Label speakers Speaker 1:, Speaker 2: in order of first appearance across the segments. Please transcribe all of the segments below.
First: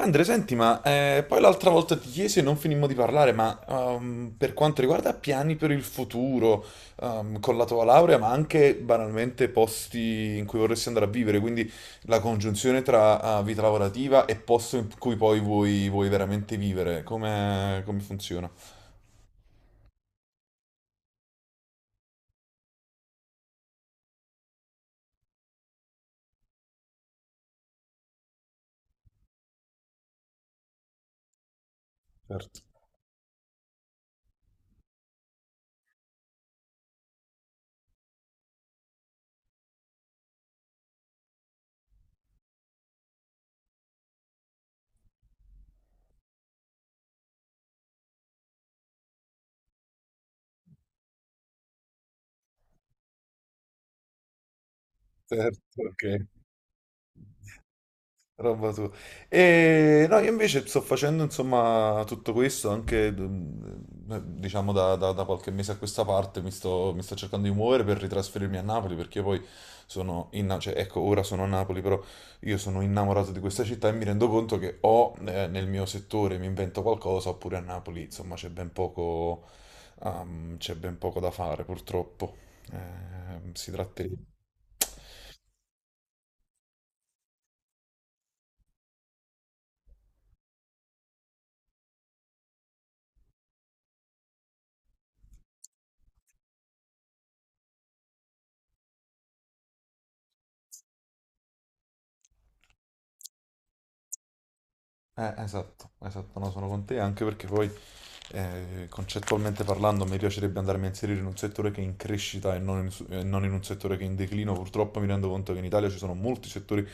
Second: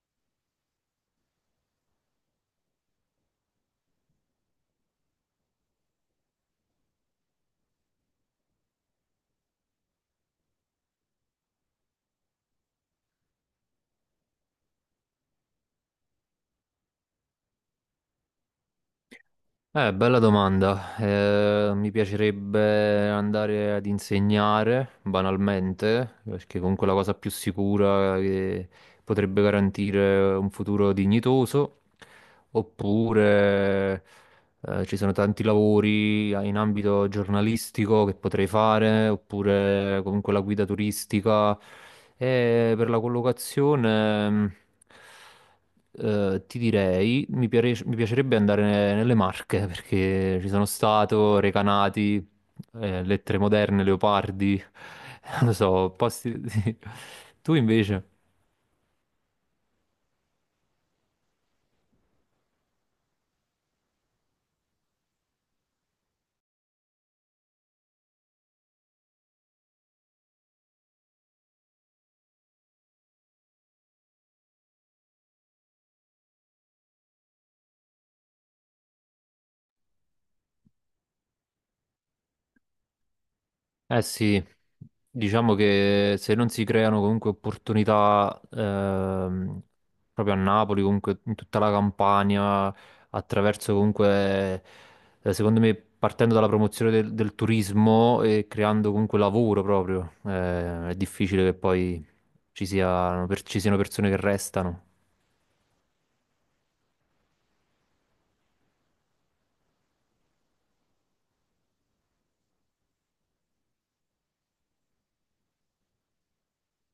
Speaker 1: Andre, senti, poi l'altra volta ti chiesi e non finimmo di parlare, per quanto riguarda piani per il futuro, con la tua laurea, ma anche banalmente posti in cui vorresti andare a vivere, quindi la congiunzione tra vita lavorativa e posto in cui poi vuoi veramente vivere, come, come funziona?
Speaker 2: Bella domanda. Mi piacerebbe andare ad insegnare, banalmente, perché comunque è la cosa più sicura che potrebbe garantire un futuro dignitoso,
Speaker 1: Certo,
Speaker 2: oppure ci sono tanti lavori in ambito giornalistico che potrei fare, oppure comunque la guida turistica. E per la collocazione, ti direi, mi piacerebbe andare nelle Marche, perché ci sono stato, Recanati, Lettere Moderne, Leopardi, non lo
Speaker 1: certo,
Speaker 2: so,
Speaker 1: ok.
Speaker 2: posti Tu invece?
Speaker 1: Roba tua. E no, io invece sto facendo insomma tutto questo anche diciamo da qualche mese a questa parte mi sto cercando di muovere per ritrasferirmi a Napoli, perché io poi sono in, cioè, ecco, ora sono a Napoli, però io sono innamorato di questa città e mi rendo conto che o nel mio settore mi invento qualcosa oppure a Napoli insomma c'è ben poco da fare purtroppo. Si
Speaker 2: Eh
Speaker 1: tratterebbe.
Speaker 2: sì, diciamo che se non si creano comunque opportunità proprio a Napoli, comunque in tutta la Campania, attraverso comunque, secondo me, partendo dalla promozione del turismo e creando comunque lavoro proprio, è difficile che poi ci siano persone che restano,
Speaker 1: Esatto, esatto, no, sono con te, anche perché poi concettualmente parlando mi piacerebbe andarmi a inserire in un settore che è in crescita e non in, su- e non in un settore che è in declino. Purtroppo mi rendo conto che in Italia ci sono molti settori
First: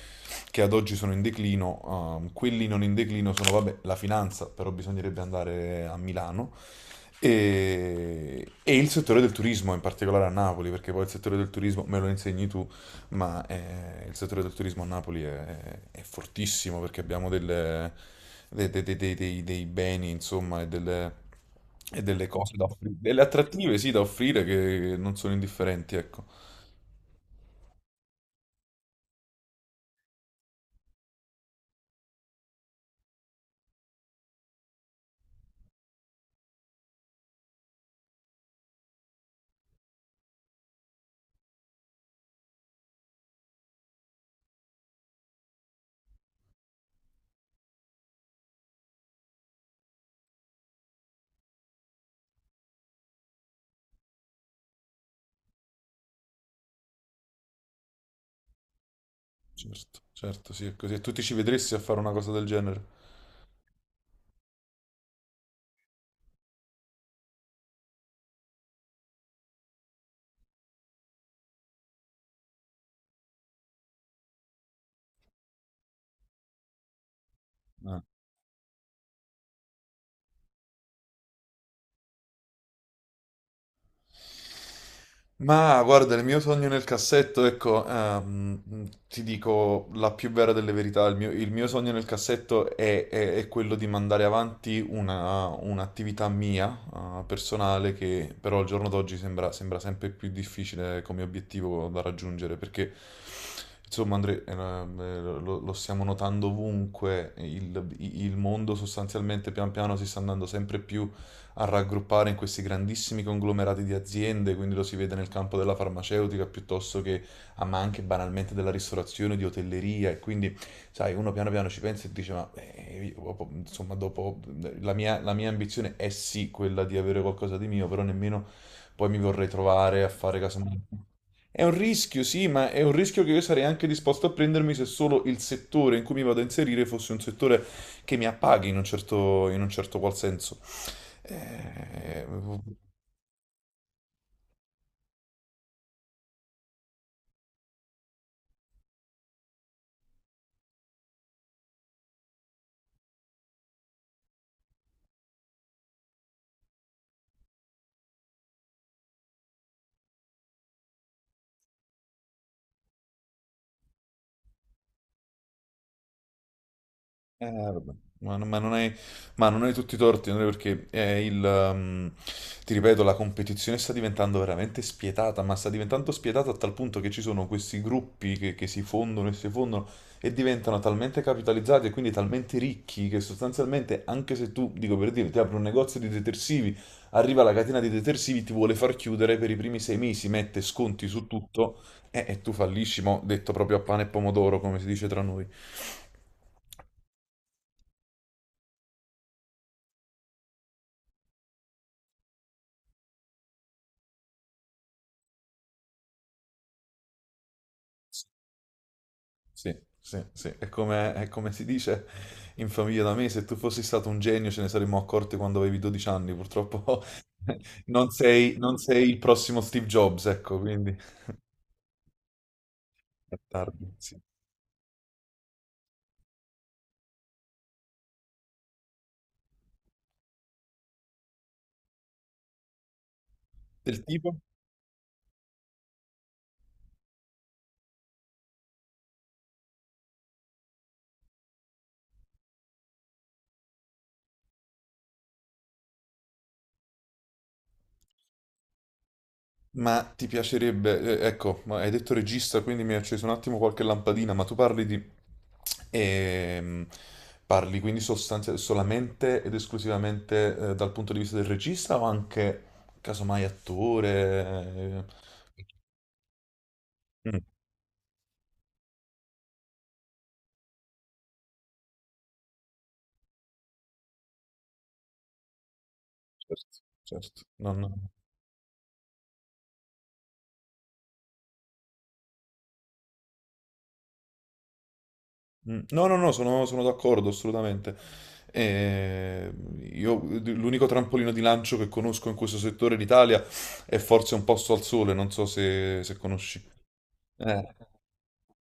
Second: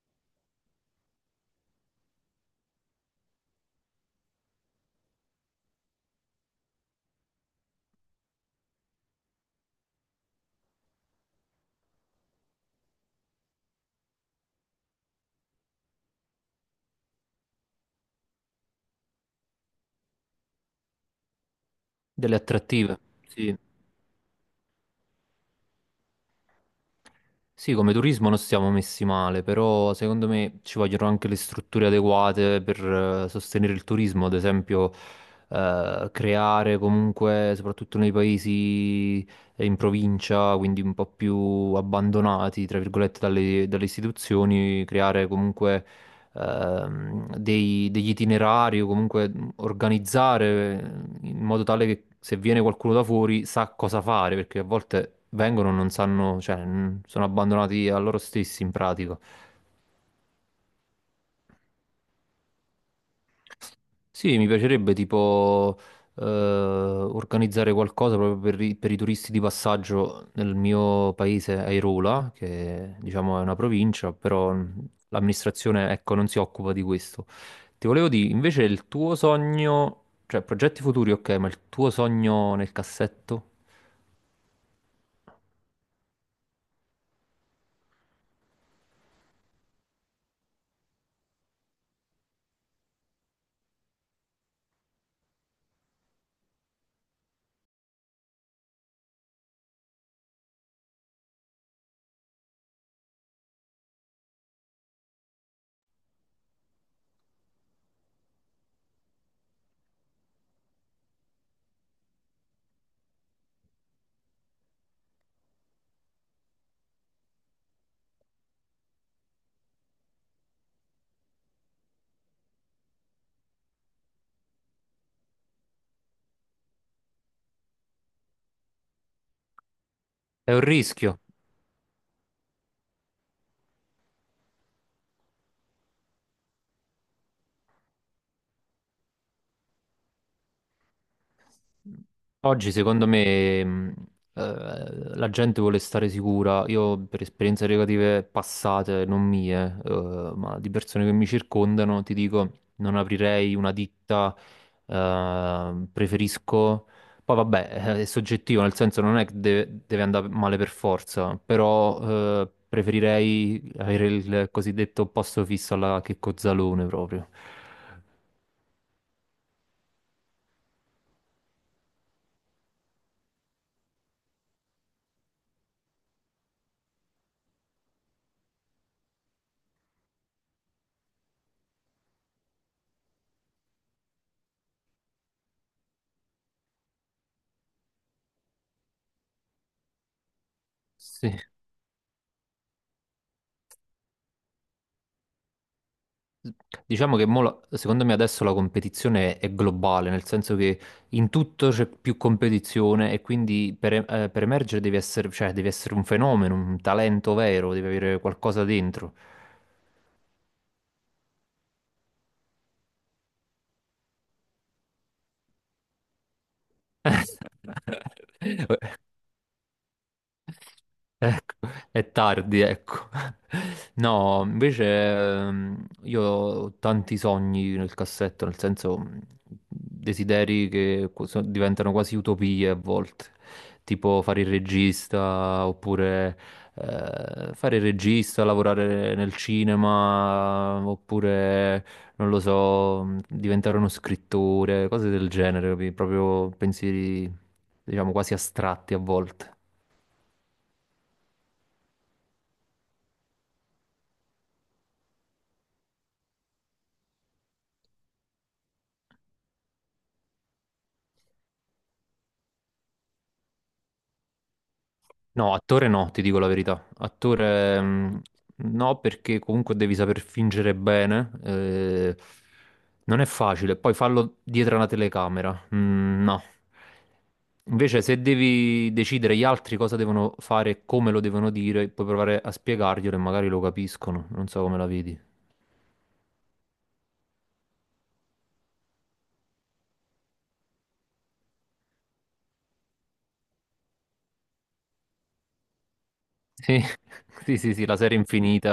Speaker 1: che ad oggi sono in declino, quelli non in declino sono, vabbè, la finanza, però bisognerebbe andare a Milano. E il settore del turismo, in particolare a Napoli, perché poi il settore del turismo me lo insegni tu, ma il settore del turismo a Napoli è fortissimo, perché abbiamo delle, dei beni, insomma, e delle
Speaker 2: delle
Speaker 1: cose da offrire,
Speaker 2: attrattive.
Speaker 1: delle
Speaker 2: Sì.
Speaker 1: attrattive, sì, da offrire che non sono indifferenti, ecco.
Speaker 2: Sì, come turismo non siamo messi male, però secondo me ci vogliono anche le strutture adeguate per sostenere il turismo, ad esempio creare comunque, soprattutto nei paesi in provincia, quindi un po' più abbandonati, tra virgolette, dalle istituzioni, creare comunque degli itinerari o comunque organizzare in modo tale che se viene qualcuno da fuori sa cosa fare, perché a volte vengono e non sanno, cioè, mm, sono abbandonati a loro stessi in pratica.
Speaker 1: Certo, certo, sì, è così. E tu ti ci vedresti a fare una cosa del genere?
Speaker 2: Sì, mi piacerebbe tipo organizzare qualcosa proprio per i turisti di passaggio nel mio paese, Airola, che diciamo è una provincia, però l'amministrazione ecco, non si occupa di questo. Ti
Speaker 1: Eh.
Speaker 2: volevo dire, invece il tuo sogno, cioè progetti futuri, ok, ma il tuo sogno nel cassetto
Speaker 1: Ma guarda, il mio sogno nel cassetto, ecco, ti dico la più vera delle verità, il mio sogno nel cassetto è quello di mandare avanti una, un'attività mia, personale, che però al giorno d'oggi sembra sempre più difficile come obiettivo da raggiungere, perché insomma, Andre, lo stiamo notando ovunque, il mondo sostanzialmente pian piano si sta andando sempre più a raggruppare in questi grandissimi conglomerati di aziende, quindi lo si vede nel campo della farmaceutica piuttosto che, ah, ma anche banalmente della ristorazione, di hotelleria e quindi, sai, uno piano piano ci pensa e dice, ma io, insomma, dopo la mia ambizione è sì quella di avere qualcosa di mio, però nemmeno poi mi vorrei trovare a fare
Speaker 2: è un
Speaker 1: casomai.
Speaker 2: rischio.
Speaker 1: È un rischio, sì, ma è un rischio che io sarei anche disposto a prendermi se solo il settore in cui mi vado a inserire fosse un settore che mi appaghi in un certo qual senso. Eh,
Speaker 2: Oggi secondo me la gente vuole stare sicura, io per esperienze negative passate, non mie, ma di persone che mi circondano, ti dico, non aprirei una ditta, preferisco. Poi vabbè, è soggettivo, nel senso non è che deve, deve andare male per forza, però preferirei avere il cosiddetto posto fisso alla Checco Zalone proprio.
Speaker 1: Eh, vabbè. Ma, non ma non hai, ma non hai tutti i torti, Andrea, perché è il, ti ripeto, la competizione sta diventando veramente spietata, ma sta diventando spietata a tal punto che ci sono questi gruppi che si fondono e diventano talmente capitalizzati e quindi talmente ricchi che sostanzialmente, anche se tu, dico per dire, ti apri un negozio di detersivi, arriva la catena di detersivi, ti vuole far chiudere per i primi sei mesi, mette sconti su
Speaker 2: Sì.
Speaker 1: tutto e tu fallisci, mo, detto proprio a pane e pomodoro, come si dice tra noi.
Speaker 2: Diciamo che secondo me adesso la competizione è globale, nel senso che in tutto c'è più competizione e quindi per emergere devi essere, cioè, devi essere un fenomeno, un talento vero, devi avere qualcosa dentro.
Speaker 1: Sì, sì, sì. È come si dice in famiglia da me, se tu fossi stato un genio ce ne saremmo accorti quando avevi 12 anni, purtroppo non sei, non sei il prossimo Steve Jobs, ecco, quindi
Speaker 2: Ecco, è tardi, ecco.
Speaker 1: è tardi, sì.
Speaker 2: No, invece io ho tanti sogni nel cassetto, nel senso desideri che qu- so- diventano quasi utopie a volte,
Speaker 1: Del
Speaker 2: tipo
Speaker 1: tipo?
Speaker 2: fare il regista oppure lavorare nel cinema oppure, non lo so, diventare uno scrittore, cose del genere, capi? Proprio pensieri, diciamo, quasi astratti a volte.
Speaker 1: Ma ti piacerebbe, ecco, ma hai detto regista, quindi mi hai acceso un attimo qualche lampadina, ma tu parli di... ehm, parli quindi sostanzialmente solamente ed esclusivamente dal punto di vista del regista o anche casomai attore?
Speaker 2: No,
Speaker 1: Eh?
Speaker 2: attore no, ti dico la verità.
Speaker 1: Mm.
Speaker 2: Attore mm, no, perché comunque devi saper fingere bene. Non è facile. Poi fallo dietro una telecamera. Mm, no.
Speaker 1: Certo, certo. No, no.
Speaker 2: Invece, se devi decidere gli altri cosa devono fare e come lo devono dire, puoi provare a spiegarglielo e magari lo capiscono. Non so come la vedi.
Speaker 1: Mm. No, no, no, sono d'accordo assolutamente. Eh, io l'unico trampolino di lancio che conosco in questo settore in Italia è forse Un posto al sole, non so se, se conosci.
Speaker 2: Sì, sì,
Speaker 1: Eh,
Speaker 2: sì, sì, la serie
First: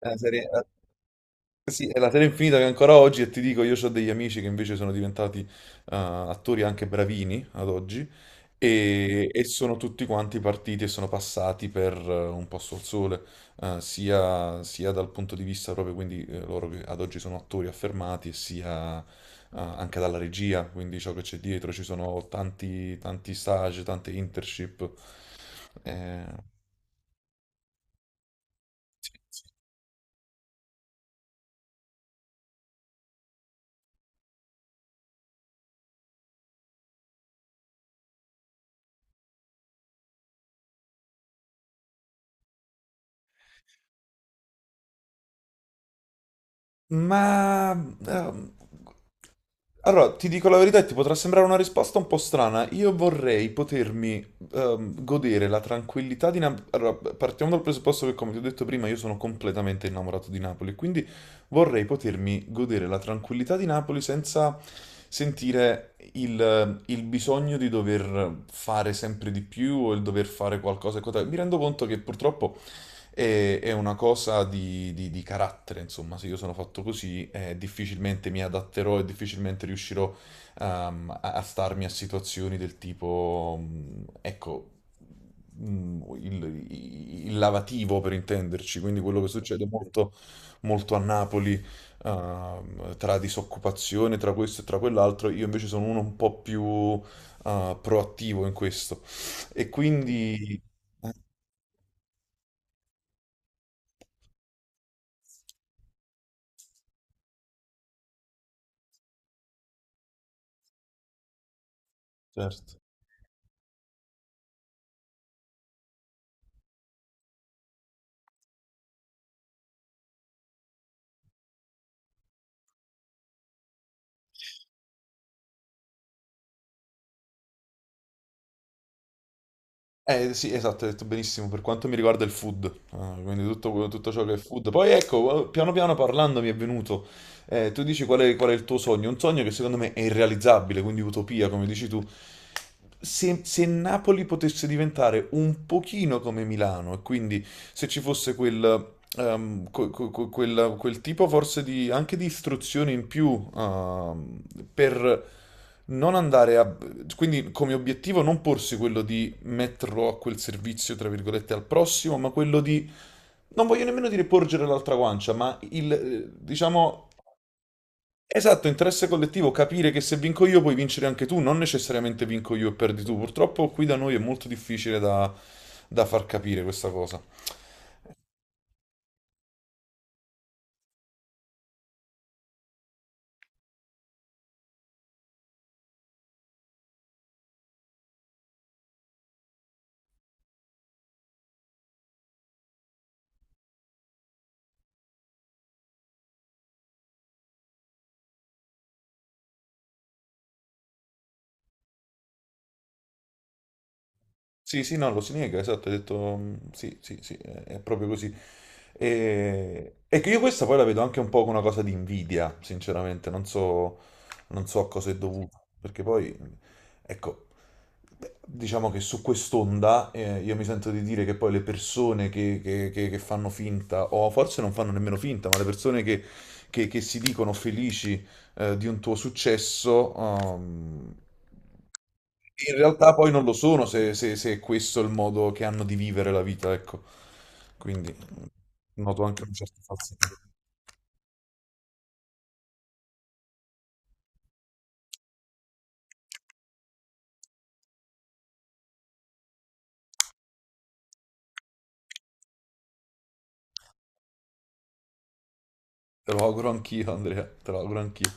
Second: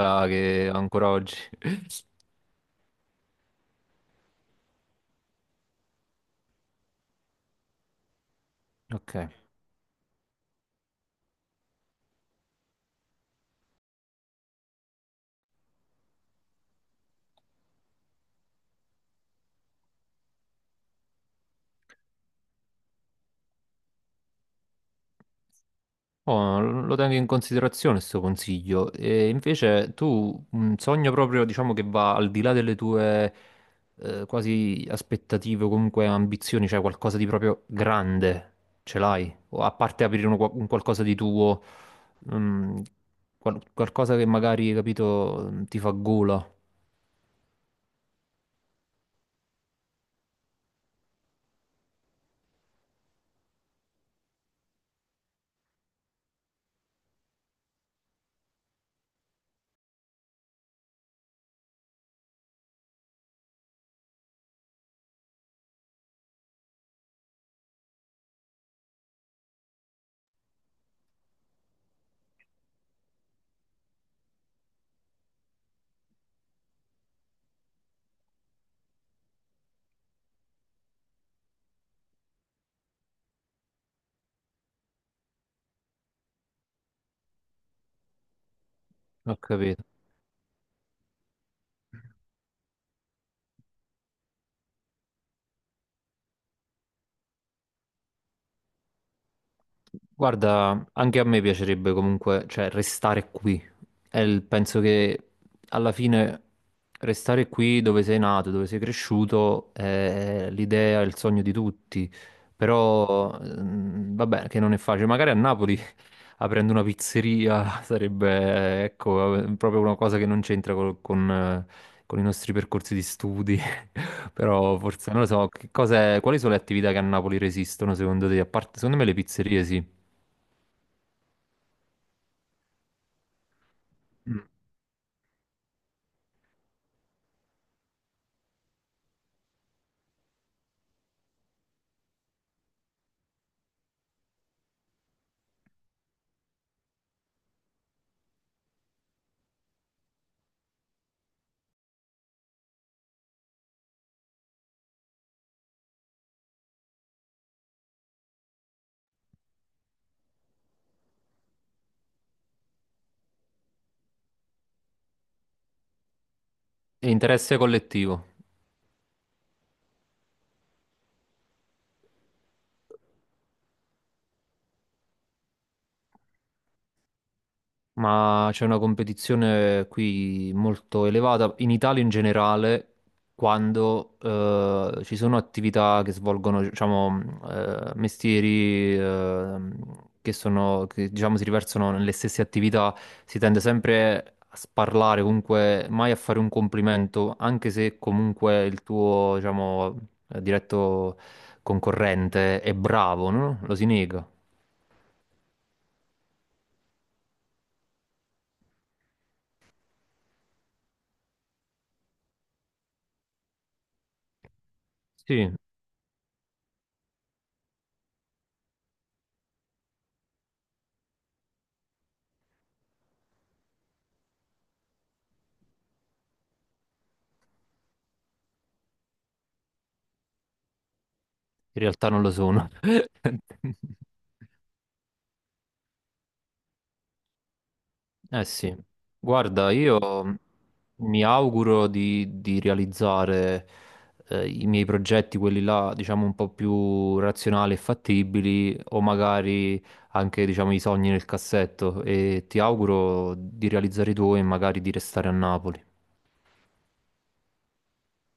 Speaker 1: eh, serie-
Speaker 2: che ancora oggi.
Speaker 1: Sì, è la serie infinita che ancora oggi, e ti dico, io ho degli amici che invece sono diventati attori anche bravini ad oggi,
Speaker 2: Ok.
Speaker 1: e sono tutti quanti partiti e sono passati per un posto al sole, sia dal punto di vista proprio, quindi loro che ad oggi sono attori affermati, e sia anche dalla regia, quindi ciò che c'è dietro, ci sono tanti, tanti stage, tante internship. eh,
Speaker 2: Oh, lo tengo in considerazione questo consiglio. E invece tu un sogno proprio, diciamo, che va al di là delle tue quasi aspettative o comunque ambizioni, cioè qualcosa di proprio grande, ce l'hai? O a parte aprire un qualcosa di tuo, mm, qualcosa che magari, capito, ti fa gola,
Speaker 1: ma ehm, Allora, ti dico la verità, e ti potrà sembrare una risposta un po' strana. Io vorrei potermi godere la tranquillità di Napoli. Allora, partiamo dal presupposto che, come ti ho detto prima, io sono completamente innamorato di Napoli, quindi vorrei potermi godere la tranquillità di Napoli senza sentire il bisogno di dover fare sempre di più o il dover fare qualcosa e quant'altro. Mi rendo conto che purtroppo e è una cosa di carattere, insomma, se io sono fatto così, difficilmente mi adatterò e difficilmente riuscirò, a starmi a situazioni del tipo, mm, ecco, mm, il lavativo per intenderci, quindi quello che
Speaker 2: ho
Speaker 1: succede
Speaker 2: capito.
Speaker 1: molto, molto a Napoli, tra disoccupazione, tra questo e tra quell'altro, io invece sono uno un po' più, proattivo in questo. E quindi...
Speaker 2: Guarda,
Speaker 1: eh,
Speaker 2: anche a me piacerebbe comunque, cioè, restare qui. Penso che alla fine restare qui dove sei nato, dove sei cresciuto, è l'idea, il sogno di tutti.
Speaker 1: certo.
Speaker 2: Però, mm, vabbè, che non è facile. Magari a Napoli, aprendo una pizzeria, sarebbe, ecco, proprio una cosa che non c'entra con i nostri percorsi di studi. Però forse, non lo so, quali sono le attività che a Napoli resistono, secondo te? A parte, secondo me le pizzerie sì.
Speaker 1: Eh sì, esatto, hai detto benissimo per quanto mi riguarda il food. Ah, quindi tutto, tutto ciò che è food. Poi ecco, piano piano parlando mi è venuto, tu dici qual è il tuo sogno, un sogno che secondo me è irrealizzabile, quindi utopia, come dici tu. Se, se Napoli potesse diventare un pochino come Milano, e quindi se ci fosse quel, quel tipo forse di, anche di istruzione in più, per non andare a... Quindi come obiettivo non porsi quello di metterlo a quel servizio, tra virgolette, al prossimo, ma quello di... Non voglio nemmeno dire porgere l'altra guancia, ma il,
Speaker 2: È
Speaker 1: diciamo,
Speaker 2: interesse collettivo,
Speaker 1: esatto, interesse collettivo, capire che se vinco io puoi vincere anche tu, non necessariamente vinco io e perdi tu. Purtroppo qui da noi è molto difficile da far capire questa cosa.
Speaker 2: ma c'è una competizione qui molto elevata in Italia in generale, quando ci sono attività che svolgono, diciamo, mestieri che sono, che, diciamo, si riversano nelle stesse attività, si tende sempre a sparlare, comunque mai a fare un complimento, anche se comunque il tuo, diciamo, diretto concorrente è bravo, no? Lo si nega.
Speaker 1: Sì, sì, no, lo si nega, esatto, hai detto mm, sì, sì, sì, è proprio così. E che io questa poi la vedo anche un po' come una cosa di invidia, sinceramente, non so, non so a cosa è
Speaker 2: Sì.
Speaker 1: dovuto, perché poi, mm, ecco, beh, diciamo che su quest'onda io mi sento di dire che poi le persone che fanno finta, o forse non fanno nemmeno finta, ma le persone che si dicono felici di un tuo successo,
Speaker 2: In realtà non lo sono.
Speaker 1: in realtà poi non lo sono se, se è questo il modo che hanno di vivere la vita, ecco. Quindi
Speaker 2: Eh sì,
Speaker 1: noto anche un
Speaker 2: guarda,
Speaker 1: certo
Speaker 2: io
Speaker 1: falsità.
Speaker 2: mm, mi auguro di realizzare i miei progetti, quelli là, diciamo, un po' più razionali e fattibili, o magari anche, diciamo, i sogni nel cassetto. E ti auguro di realizzare i tuoi e magari di restare a Napoli.
Speaker 1: Te lo auguro anch'io, Andrea, te lo auguro anch'io.